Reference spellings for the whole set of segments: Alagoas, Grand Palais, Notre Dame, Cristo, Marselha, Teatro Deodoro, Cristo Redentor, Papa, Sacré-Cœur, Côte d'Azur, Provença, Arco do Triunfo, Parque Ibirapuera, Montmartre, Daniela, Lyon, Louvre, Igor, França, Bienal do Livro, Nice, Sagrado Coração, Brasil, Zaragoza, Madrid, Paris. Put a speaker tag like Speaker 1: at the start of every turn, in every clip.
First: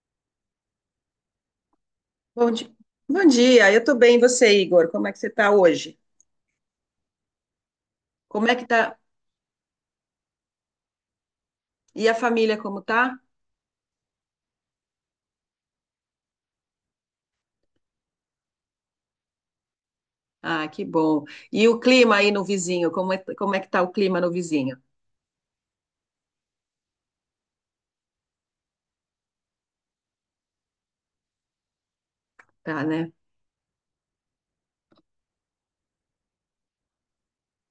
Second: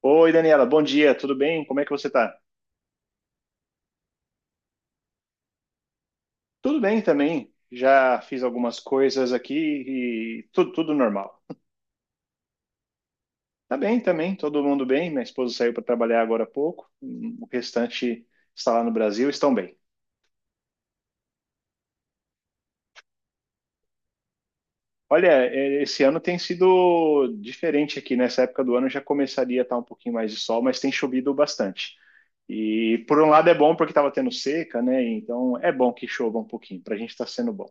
Speaker 1: Oi, Daniela, bom dia, tudo bem? Como é que você tá?
Speaker 2: Bom dia. Bom dia, eu tô bem, e você, Igor? Como é que você tá hoje?
Speaker 1: Tudo bem também. Já fiz
Speaker 2: Como é que
Speaker 1: algumas
Speaker 2: tá?
Speaker 1: coisas aqui e tudo normal.
Speaker 2: E a família, como tá?
Speaker 1: Tá bem também, todo mundo bem. Minha esposa saiu para trabalhar agora há pouco. O restante está lá no Brasil, estão bem.
Speaker 2: Ah, que bom. E o clima aí no vizinho, como é que tá o clima no vizinho?
Speaker 1: Olha, é, esse ano tem sido diferente aqui. Nessa época do ano já começaria a estar um pouquinho mais de sol, mas tem chovido bastante.
Speaker 2: Tá,
Speaker 1: E
Speaker 2: né?
Speaker 1: por um lado é bom porque estava tendo seca, né? Então é bom que chova um pouquinho, para a gente está sendo bom.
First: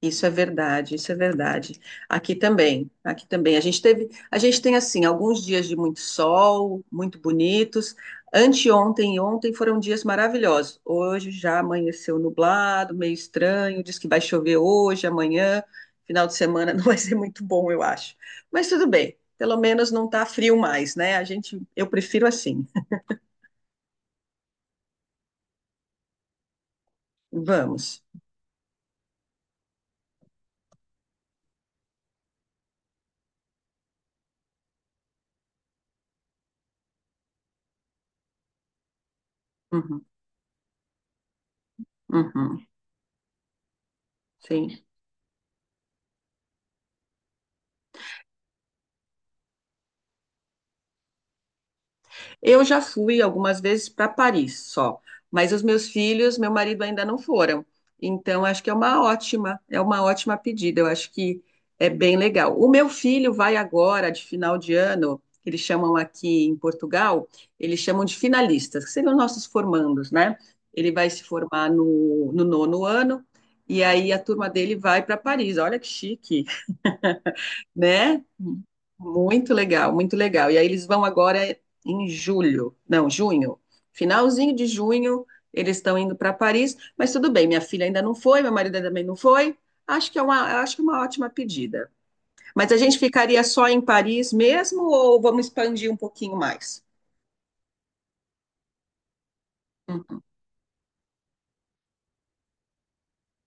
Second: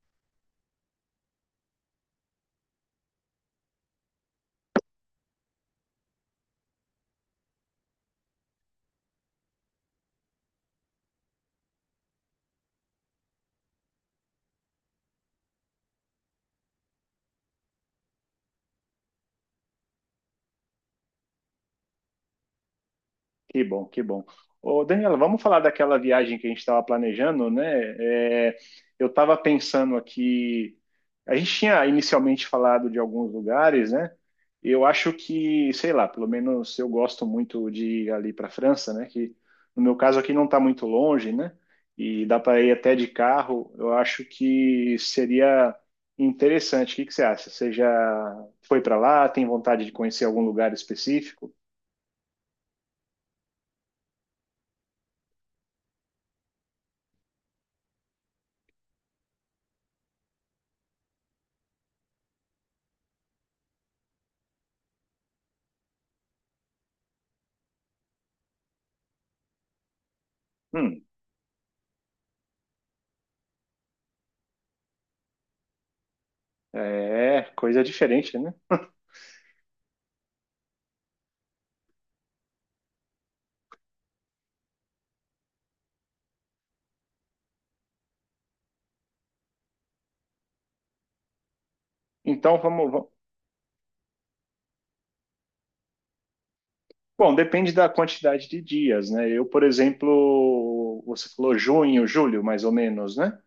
Speaker 2: Isso é verdade. Aqui também. A gente tem assim, alguns dias de muito sol, muito bonitos. Anteontem e ontem foram dias maravilhosos. Hoje já amanheceu nublado, meio estranho, diz que vai chover hoje, amanhã, final de semana não vai ser muito bom, eu acho. Mas tudo bem, pelo menos não tá frio mais, né? Eu prefiro assim.
Speaker 1: Que bom, que bom. Ô, Daniela, vamos falar daquela viagem que a gente estava planejando, né?
Speaker 2: Vamos.
Speaker 1: É, eu estava pensando aqui, a gente tinha inicialmente falado de alguns lugares, né? Eu acho que, sei lá, pelo menos eu gosto muito de ir ali para a França, né? Que no meu
Speaker 2: Uhum,
Speaker 1: caso aqui não está muito longe, né? E dá para
Speaker 2: uhum,
Speaker 1: ir até de carro. Eu acho
Speaker 2: sim.
Speaker 1: que seria interessante. O que que você acha? Você já foi para lá? Tem vontade de conhecer algum lugar específico?
Speaker 2: Eu já fui algumas vezes para Paris só, mas os meus filhos, meu marido ainda não foram. Então, acho que é uma ótima pedida. Eu acho que é bem legal. O meu filho vai agora, de final de ano, que eles chamam aqui em Portugal, eles chamam de finalistas, que seriam nossos formandos, né? Ele
Speaker 1: Hum.
Speaker 2: vai se formar no nono ano, e aí a turma dele vai para Paris. Olha que chique!
Speaker 1: É, coisa
Speaker 2: Né?
Speaker 1: diferente, né?
Speaker 2: Muito legal, muito legal. E aí eles vão agora em julho, não, junho, finalzinho de junho, eles estão indo para Paris, mas tudo bem, minha filha ainda não foi, meu marido também não foi. Acho que é uma, acho que é uma ótima pedida.
Speaker 1: Então
Speaker 2: Mas a gente ficaria só em Paris mesmo ou vamos expandir um pouquinho mais?
Speaker 1: bom, depende da quantidade de dias, né? Eu, por
Speaker 2: Hum.
Speaker 1: exemplo, você falou junho, julho, mais ou menos, né?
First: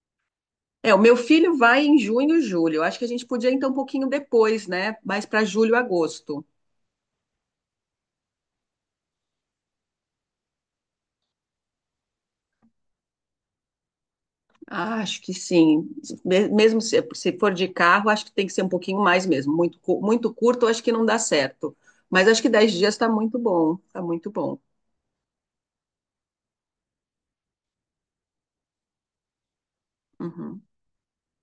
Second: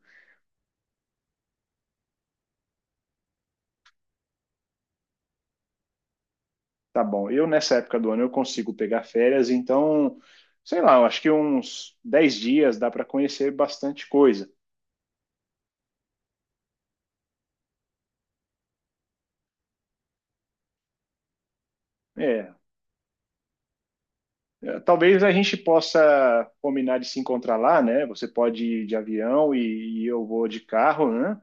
Speaker 2: É, o meu filho vai em junho, julho. Acho que a gente podia então um pouquinho depois, né? Mais para julho, agosto.
Speaker 1: Tá bom. Eu, nessa época do ano, eu consigo pegar férias, então, sei lá, eu acho que uns 10 dias dá para conhecer bastante coisa.
Speaker 2: Acho que sim. Me- Mesmo se, se for de carro, acho que tem que ser um pouquinho mais mesmo. Muito curto, acho que não dá certo. Mas acho que
Speaker 1: É,
Speaker 2: dez dias está muito bom. Está muito bom.
Speaker 1: é, talvez a gente possa combinar de se encontrar lá, né? Você pode ir de avião e eu vou de
Speaker 2: Uhum,
Speaker 1: carro, né?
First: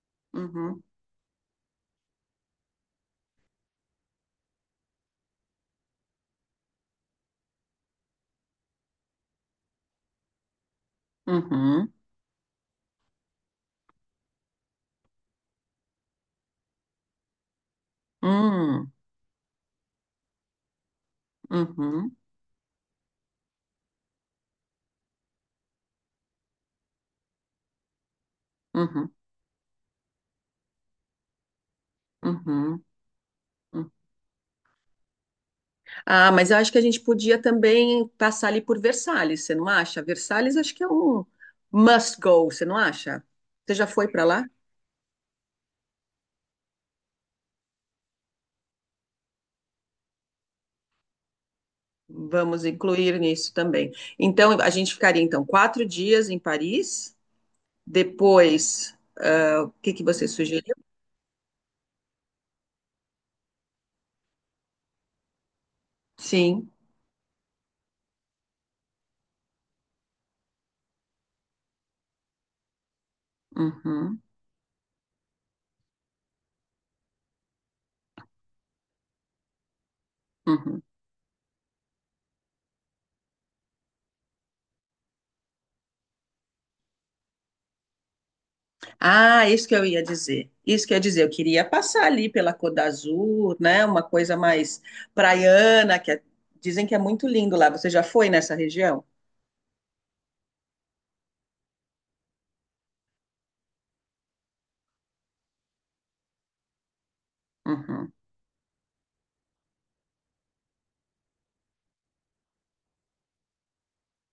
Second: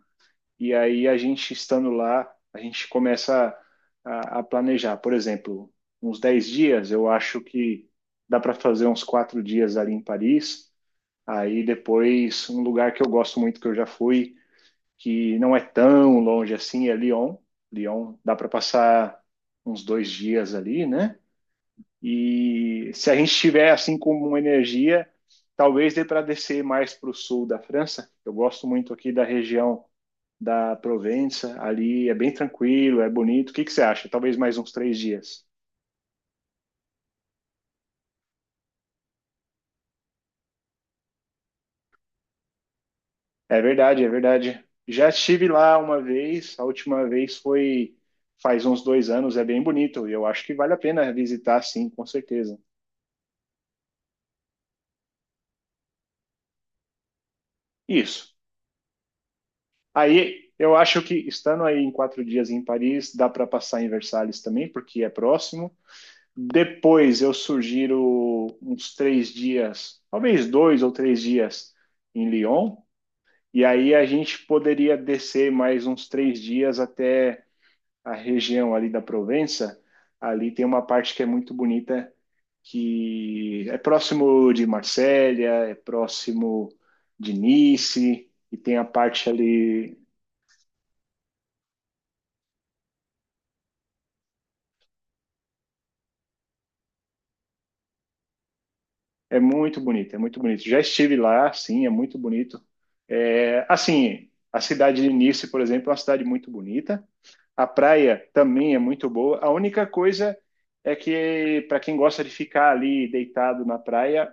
Speaker 1: E
Speaker 2: uhum,
Speaker 1: aí a gente estando lá, a gente começa a planejar. Por exemplo, uns 10 dias, eu acho que dá para fazer uns 4 dias ali em Paris. Aí
Speaker 2: uhum,
Speaker 1: depois, um lugar que eu gosto muito, que eu já fui, que não é tão longe assim, é Lyon. Lyon, dá para
Speaker 2: hum,
Speaker 1: passar uns 2 dias ali, né?
Speaker 2: uhum,
Speaker 1: E se a gente tiver assim com uma energia, talvez dê para descer mais para o sul da França. Eu gosto muito aqui
Speaker 2: uhum,
Speaker 1: da região da Provença, ali é bem
Speaker 2: uhum,
Speaker 1: tranquilo, é bonito. O que que você
Speaker 2: uhum.
Speaker 1: acha? Talvez mais uns 3 dias.
Speaker 2: Ah, mas eu acho que a gente podia também passar ali por Versalhes, você não acha? Versalhes acho que é um must go, você não acha?
Speaker 1: É
Speaker 2: Você já
Speaker 1: verdade,
Speaker 2: foi
Speaker 1: é
Speaker 2: para lá?
Speaker 1: verdade. Já estive lá uma vez, a última vez foi faz uns 2 anos, é bem bonito. E eu acho que vale a pena visitar, sim, com certeza.
Speaker 2: Vamos incluir nisso também. Então, a gente ficaria então quatro dias em Paris.
Speaker 1: Isso.
Speaker 2: Depois, ah, o que que você
Speaker 1: Aí
Speaker 2: sugeriu?
Speaker 1: eu acho que estando aí em 4 dias em Paris, dá para passar em Versalhes também, porque é próximo.
Speaker 2: Sim.
Speaker 1: Depois eu sugiro uns 3 dias, talvez 2 ou 3 dias em Lyon. E aí a
Speaker 2: Uhum,
Speaker 1: gente poderia descer mais uns 3 dias até a região ali da Provença. Ali tem uma
Speaker 2: uhum.
Speaker 1: parte que é muito bonita, que é próximo de Marselha, é próximo de Nice, e tem a parte ali.
Speaker 2: Isso que eu ia dizer, eu queria passar ali pela Côte d'Azur, né? Uma coisa mais praiana, que é- Dizem que é muito lindo lá. Você já foi nessa região?
Speaker 1: É muito bonito, é muito bonito. Já estive lá, sim, é muito bonito. É, assim, a cidade de Nice, por exemplo, é uma cidade muito bonita. A
Speaker 2: Uhum.
Speaker 1: praia também é muito boa. A única coisa é que, para quem gosta de ficar ali deitado na praia,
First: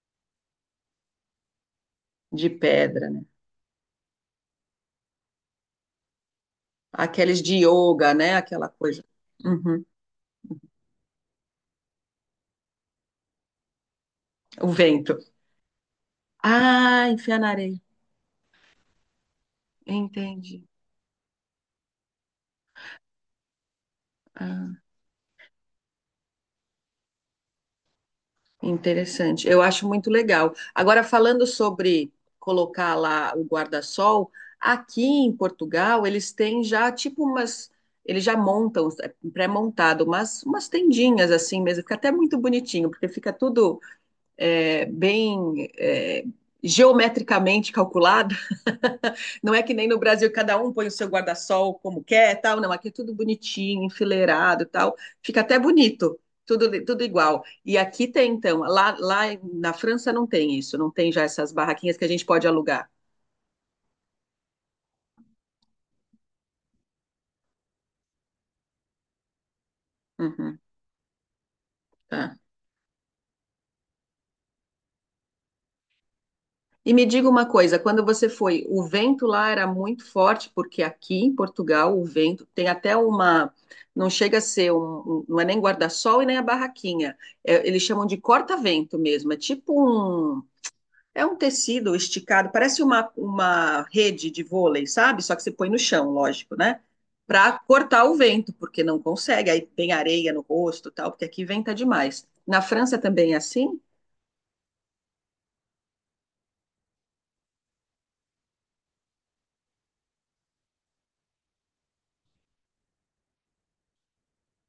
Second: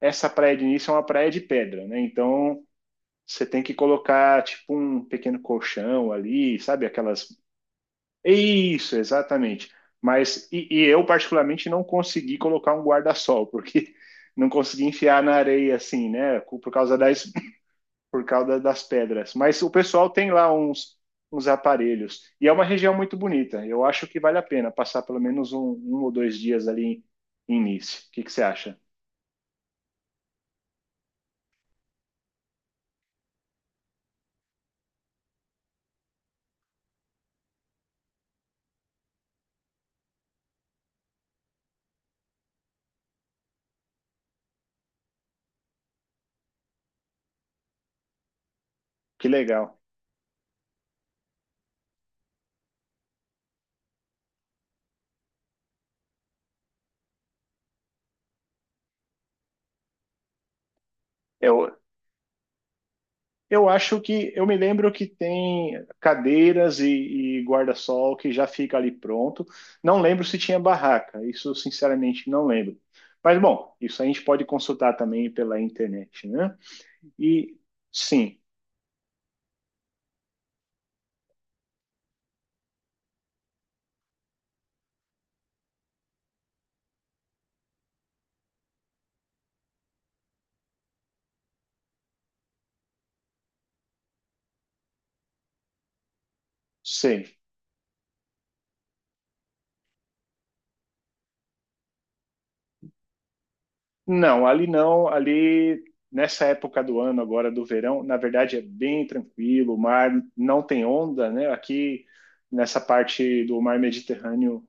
Speaker 1: essa praia de início é uma praia de pedra, né?
Speaker 2: De
Speaker 1: Então
Speaker 2: pedra, né?
Speaker 1: você tem que colocar tipo um pequeno colchão ali, sabe? Aquelas.
Speaker 2: Aqueles de yoga, né? Aquela
Speaker 1: Isso,
Speaker 2: coisa.
Speaker 1: exatamente.
Speaker 2: Uhum.
Speaker 1: Mas e eu, particularmente, não consegui colocar um guarda-sol, porque não
Speaker 2: O
Speaker 1: consegui
Speaker 2: vento.
Speaker 1: enfiar na areia assim, né? Por causa da
Speaker 2: Ah, enfiar na areia.
Speaker 1: por causa das pedras. Mas o pessoal tem lá
Speaker 2: Entendi.
Speaker 1: uns aparelhos. E é uma região muito bonita. Eu acho que vale a pena
Speaker 2: Ah.
Speaker 1: passar pelo menos um ou dois dias ali em Nice. O que você acha?
Speaker 2: Interessante. Eu acho muito legal. Agora, falando sobre colocar lá o guarda-sol, aqui em Portugal eles têm já tipo umas. Eles já montam, é pré-montado, umas tendinhas assim mesmo. Fica até muito bonitinho, porque fica tudo é, bem é, geometricamente calculado.
Speaker 1: Que
Speaker 2: Não é que
Speaker 1: legal.
Speaker 2: nem no Brasil, cada um põe o seu guarda-sol como quer, tal. Não, aqui é tudo bonitinho, enfileirado, tal. Fica até bonito, tudo igual. E aqui tem, então, lá na França não tem isso, não tem já essas
Speaker 1: Eu,
Speaker 2: barraquinhas que a gente pode alugar.
Speaker 1: eu acho que. Eu me lembro que tem cadeiras e guarda-sol que já fica ali pronto. Não lembro se
Speaker 2: Uhum,
Speaker 1: tinha barraca. Isso, sinceramente,
Speaker 2: tá.
Speaker 1: não lembro. Mas, bom, isso a gente pode consultar também pela internet, né?
Speaker 2: E me diga uma
Speaker 1: E,
Speaker 2: coisa, quando você
Speaker 1: sim,
Speaker 2: foi, o vento lá era muito forte, porque aqui em Portugal o vento tem até uma, não chega a ser um, um- não é nem guarda-sol e nem a barraquinha. É, eles chamam de corta-vento mesmo, é tipo um. É um tecido esticado, parece uma rede de vôlei, sabe? Só que você põe no chão, lógico, né?
Speaker 1: sei.
Speaker 2: Para cortar o vento, porque não consegue. Aí tem areia no rosto, e tal, porque aqui venta demais. Na França também é assim?
Speaker 1: Não, ali não, ali nessa época do ano agora do verão, na verdade é bem tranquilo, o mar não tem onda, né? Aqui nessa parte do mar Mediterrâneo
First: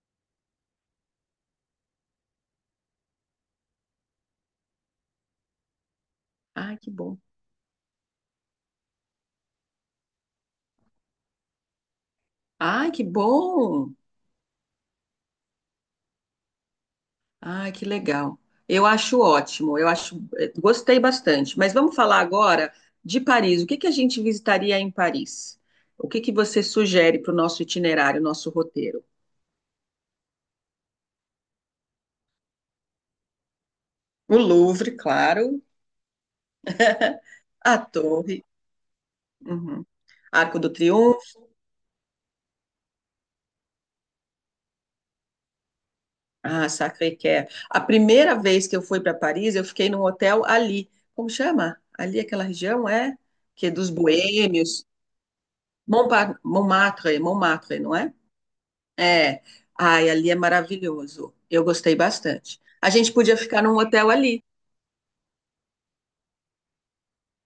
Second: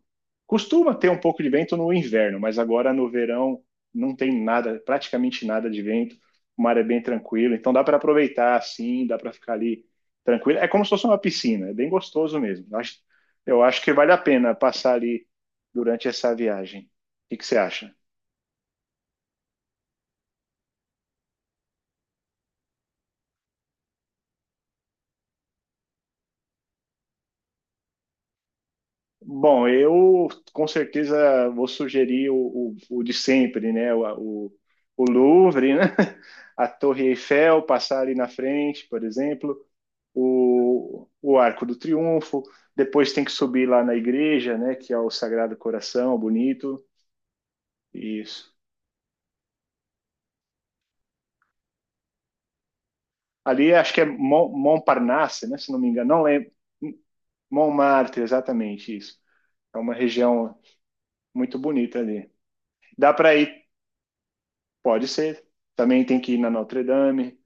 Speaker 1: costuma ter um pouco de vento no inverno, mas agora no verão não tem nada, praticamente nada de vento. O mar
Speaker 2: Ai,
Speaker 1: é
Speaker 2: que
Speaker 1: bem
Speaker 2: bom.
Speaker 1: tranquilo, então dá para aproveitar assim, dá para ficar ali tranquilo. É como se fosse uma piscina, é bem gostoso mesmo. Eu
Speaker 2: Ai,
Speaker 1: acho,
Speaker 2: que
Speaker 1: eu acho que
Speaker 2: bom!
Speaker 1: vale a pena passar ali durante essa viagem. O que que você
Speaker 2: Ah, que
Speaker 1: acha?
Speaker 2: legal. Eu acho ótimo, eu acho, gostei bastante. Mas vamos falar agora de Paris. O que que a gente visitaria em Paris? O que que você sugere para o nosso itinerário, nosso roteiro?
Speaker 1: Bom, eu com certeza vou sugerir o de sempre, né?
Speaker 2: O
Speaker 1: O,
Speaker 2: Louvre,
Speaker 1: o
Speaker 2: claro,
Speaker 1: Louvre, né? A Torre Eiffel,
Speaker 2: a
Speaker 1: passar ali na
Speaker 2: Torre.
Speaker 1: frente, por exemplo,
Speaker 2: Uhum. Arco do
Speaker 1: o
Speaker 2: Triunfo,
Speaker 1: Arco do Triunfo. Depois tem que subir lá na igreja, né? Que é o Sagrado Coração,
Speaker 2: ah,
Speaker 1: bonito.
Speaker 2: Sacré-Cœur. A primeira
Speaker 1: Isso.
Speaker 2: vez que eu fui para Paris, eu fiquei num hotel ali. Como chama? Ali aquela região é que é
Speaker 1: Ali
Speaker 2: dos
Speaker 1: acho que é
Speaker 2: boêmios,
Speaker 1: Montparnasse, né? Se não me engano, não lembro.
Speaker 2: Montmartre, Montmartre, não é?
Speaker 1: Montmartre, exatamente isso.
Speaker 2: É,
Speaker 1: É uma
Speaker 2: ai, ali é
Speaker 1: região
Speaker 2: maravilhoso.
Speaker 1: muito
Speaker 2: Eu gostei
Speaker 1: bonita ali.
Speaker 2: bastante. A gente
Speaker 1: Dá para
Speaker 2: podia ficar
Speaker 1: ir,
Speaker 2: num hotel ali.
Speaker 1: pode ser. Também tem que ir na Notre Dame.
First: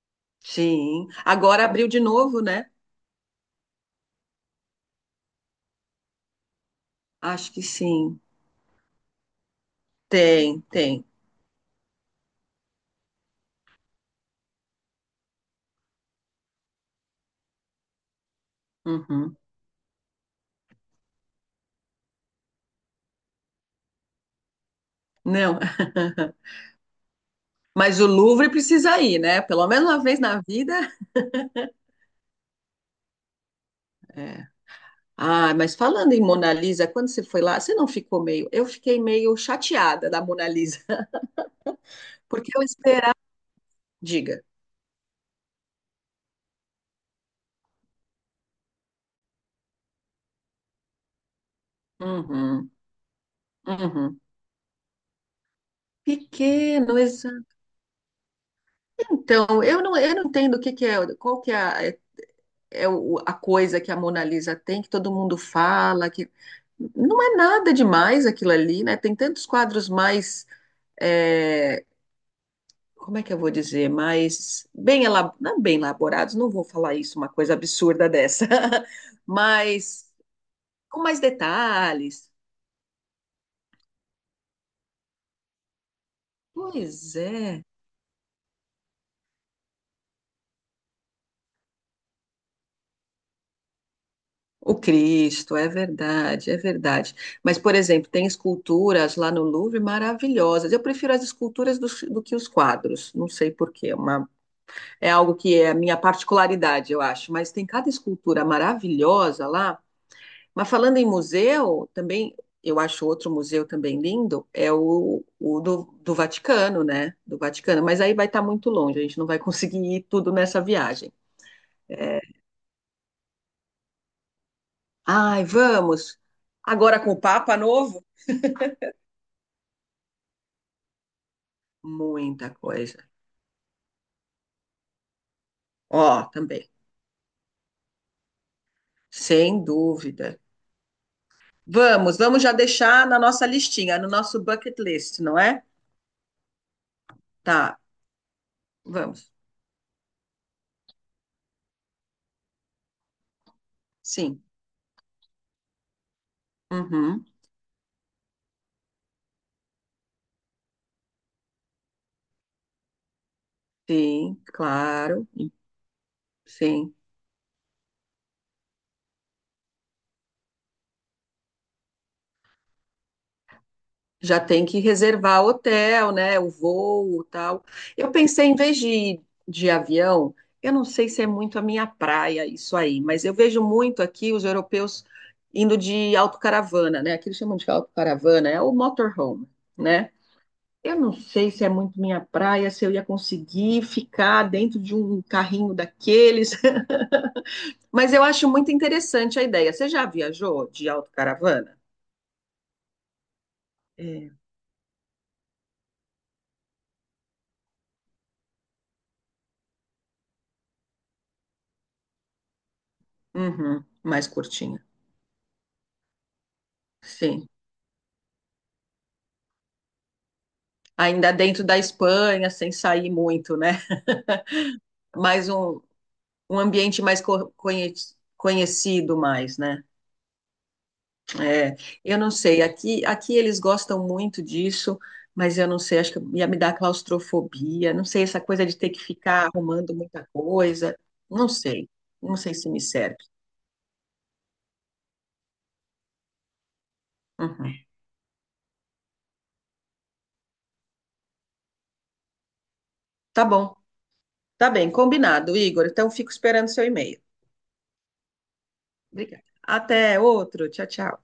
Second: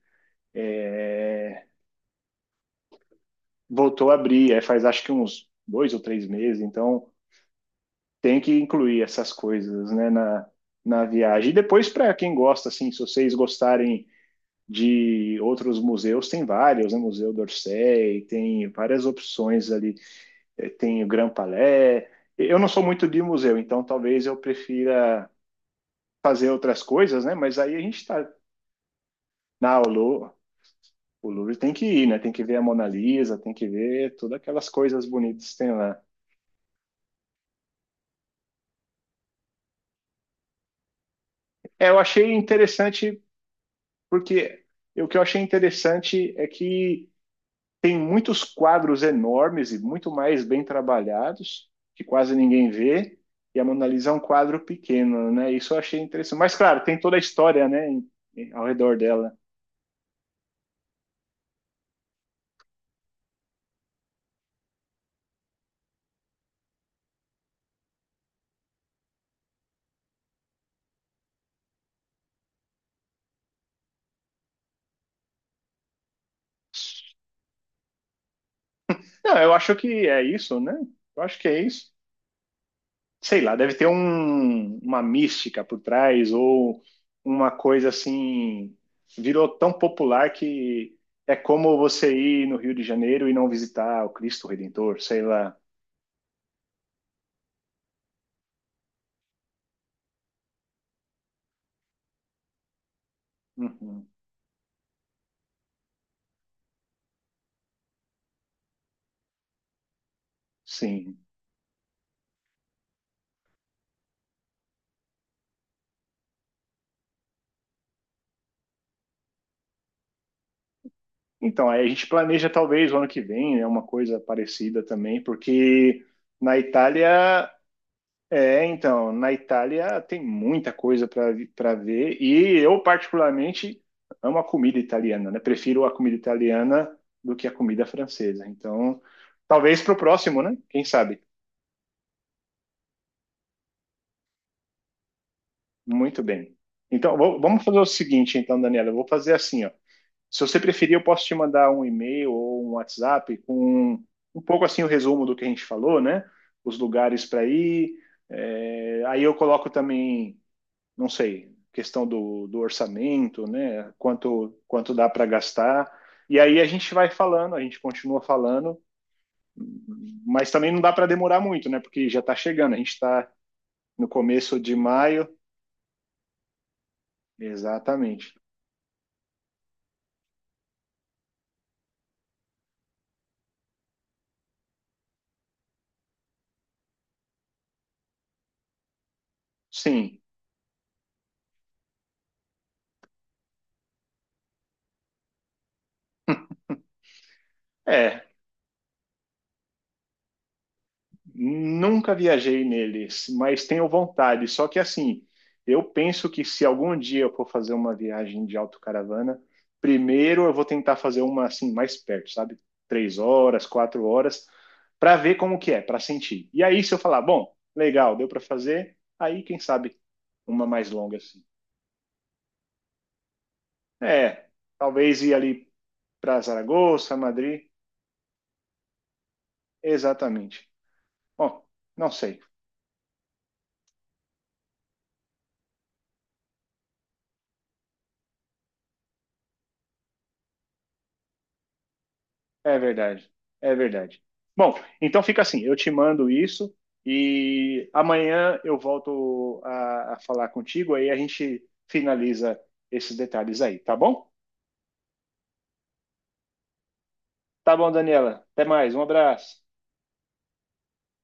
Speaker 2: Sim. Agora abriu de novo, né?
Speaker 1: Voltou a abrir, é, faz acho que uns 2 ou 3 meses, então
Speaker 2: Acho que sim.
Speaker 1: tem que incluir essas coisas, né, na,
Speaker 2: Tem, tem.
Speaker 1: na viagem. E depois, para quem gosta, assim, se vocês gostarem de outros museus, tem vários, né, Museu d'Orsay, tem várias
Speaker 2: Uhum.
Speaker 1: opções ali, tem o Grand Palais. Eu não sou muito de museu, então talvez eu prefira
Speaker 2: Não.
Speaker 1: fazer outras coisas, né, mas aí a gente
Speaker 2: Mas o
Speaker 1: está
Speaker 2: Louvre precisa ir, né? Pelo
Speaker 1: na o
Speaker 2: menos uma vez
Speaker 1: Lou-
Speaker 2: na vida.
Speaker 1: o Louvre tem que ir, né? Tem que ver a Mona Lisa, tem que ver todas
Speaker 2: É.
Speaker 1: aquelas coisas bonitas
Speaker 2: Ah,
Speaker 1: que tem
Speaker 2: mas
Speaker 1: lá.
Speaker 2: falando em Mona Lisa, quando você foi lá, você não ficou meio. Eu fiquei meio chateada da Mona Lisa,
Speaker 1: É, eu achei
Speaker 2: porque eu esperava.
Speaker 1: interessante,
Speaker 2: Diga.
Speaker 1: porque o que eu achei interessante é que tem muitos quadros enormes e muito mais bem trabalhados, que quase
Speaker 2: Uhum,
Speaker 1: ninguém vê, e a Mona Lisa é um
Speaker 2: uhum.
Speaker 1: quadro pequeno, né? Isso eu achei interessante. Mas, claro,
Speaker 2: Pequeno.
Speaker 1: tem toda a história, né, ao redor dela.
Speaker 2: Então, eu não entendo o que que é, qual que é, a- é é o- a coisa que a Mona Lisa tem, que todo mundo fala, que não é nada demais aquilo ali, né? Tem tantos quadros mais, é, como é que eu vou dizer, mais bem, não é bem elaborados, não vou falar isso, uma coisa absurda dessa,
Speaker 1: Não, eu acho
Speaker 2: mas
Speaker 1: que é isso, né?
Speaker 2: com mais
Speaker 1: Eu acho que é isso.
Speaker 2: detalhes.
Speaker 1: Sei lá, deve ter uma mística por trás ou
Speaker 2: Pois
Speaker 1: uma
Speaker 2: é.
Speaker 1: coisa assim, virou tão popular que é como você ir no Rio de Janeiro e não visitar o Cristo
Speaker 2: O
Speaker 1: Redentor, sei
Speaker 2: Cristo,
Speaker 1: lá.
Speaker 2: é verdade, é verdade. Mas, por exemplo, tem esculturas lá no Louvre maravilhosas. Eu prefiro as esculturas do que os quadros. Não sei por quê.
Speaker 1: Uhum,
Speaker 2: É algo que é a minha particularidade, eu acho. Mas tem cada escultura maravilhosa lá. Mas falando em
Speaker 1: sim.
Speaker 2: museu, também eu acho outro museu também lindo, é o do Vaticano, né? Do Vaticano. Mas aí vai estar muito longe, a gente não vai conseguir ir tudo nessa viagem.
Speaker 1: Então, aí a gente
Speaker 2: É.
Speaker 1: planeja talvez o ano que vem, né, uma coisa parecida também,
Speaker 2: Ai,
Speaker 1: porque
Speaker 2: vamos!
Speaker 1: na
Speaker 2: Agora com o
Speaker 1: Itália
Speaker 2: Papa novo?
Speaker 1: é, então, na Itália tem muita coisa para ver
Speaker 2: Muita
Speaker 1: e eu
Speaker 2: coisa.
Speaker 1: particularmente amo a comida italiana, né? Prefiro a comida
Speaker 2: Ó, também,
Speaker 1: italiana do que a comida francesa. Então,
Speaker 2: sem
Speaker 1: talvez para o
Speaker 2: dúvida.
Speaker 1: próximo, né? Quem sabe?
Speaker 2: Vamos, vamos já deixar na nossa listinha, no nosso bucket list, não é?
Speaker 1: Muito bem. Então, vamos fazer
Speaker 2: Tá,
Speaker 1: o seguinte, então, Daniela, eu vou
Speaker 2: vamos.
Speaker 1: fazer assim, ó. Se você preferir, eu posso te mandar um e-mail ou um WhatsApp com um
Speaker 2: Sim.
Speaker 1: pouco assim o resumo do que a gente falou, né? Os lugares
Speaker 2: Uhum.
Speaker 1: para ir. É, aí eu coloco também não sei, questão do orçamento, né?
Speaker 2: Sim,
Speaker 1: Quanto dá para
Speaker 2: claro.
Speaker 1: gastar. E aí a gente
Speaker 2: Sim.
Speaker 1: vai falando, a gente continua falando, mas também não dá para demorar muito, né? Porque já está chegando, a gente está no
Speaker 2: Já
Speaker 1: começo
Speaker 2: tem
Speaker 1: de
Speaker 2: que
Speaker 1: maio,
Speaker 2: reservar hotel, né? O voo, tal. Eu
Speaker 1: exatamente.
Speaker 2: pensei, em vez de ir de avião, eu não sei se é muito a minha praia isso aí, mas eu vejo muito aqui os europeus indo de autocaravana, né? Aqui eles chamam de autocaravana, é o motorhome, né?
Speaker 1: Sim,
Speaker 2: Eu não sei se é muito minha praia, se eu ia conseguir ficar dentro de um carrinho daqueles, mas
Speaker 1: é,
Speaker 2: eu acho muito interessante a ideia. Você já viajou de autocaravana?
Speaker 1: nunca viajei neles, mas tenho
Speaker 2: É.
Speaker 1: vontade. Só que assim, eu penso que se algum dia eu for fazer uma viagem de autocaravana, primeiro eu vou tentar fazer uma assim mais perto, sabe? 3 horas,
Speaker 2: Uhum,
Speaker 1: quatro
Speaker 2: mais
Speaker 1: horas,
Speaker 2: curtinha.
Speaker 1: para ver como que é, para sentir. E aí, se eu falar,
Speaker 2: Sim.
Speaker 1: bom, legal, deu para fazer, aí quem sabe uma mais longa
Speaker 2: Ainda
Speaker 1: assim.
Speaker 2: dentro da Espanha, sem sair muito, né?
Speaker 1: É, talvez ir
Speaker 2: Mais
Speaker 1: ali
Speaker 2: um,
Speaker 1: para
Speaker 2: um ambiente
Speaker 1: Zaragoza,
Speaker 2: mais
Speaker 1: Madrid,
Speaker 2: conhecido mais, né?
Speaker 1: exatamente. Bom,
Speaker 2: É,
Speaker 1: não
Speaker 2: eu não
Speaker 1: sei.
Speaker 2: sei, aqui eles gostam muito disso, mas eu não sei, acho que ia me dar claustrofobia, não sei, essa coisa de ter que ficar arrumando muita coisa, não sei, não sei se
Speaker 1: É
Speaker 2: me serve.
Speaker 1: verdade, é verdade. Bom, então fica assim, eu te mando isso
Speaker 2: Uhum.
Speaker 1: e amanhã eu volto a falar contigo, aí a gente finaliza esses
Speaker 2: Tá
Speaker 1: detalhes
Speaker 2: bom,
Speaker 1: aí, tá bom?
Speaker 2: tá bem, combinado, Igor, então fico esperando seu e-mail.
Speaker 1: Tá bom, Daniela. Até mais, um
Speaker 2: Obrigada.
Speaker 1: abraço.
Speaker 2: Até outro, tchau, tchau.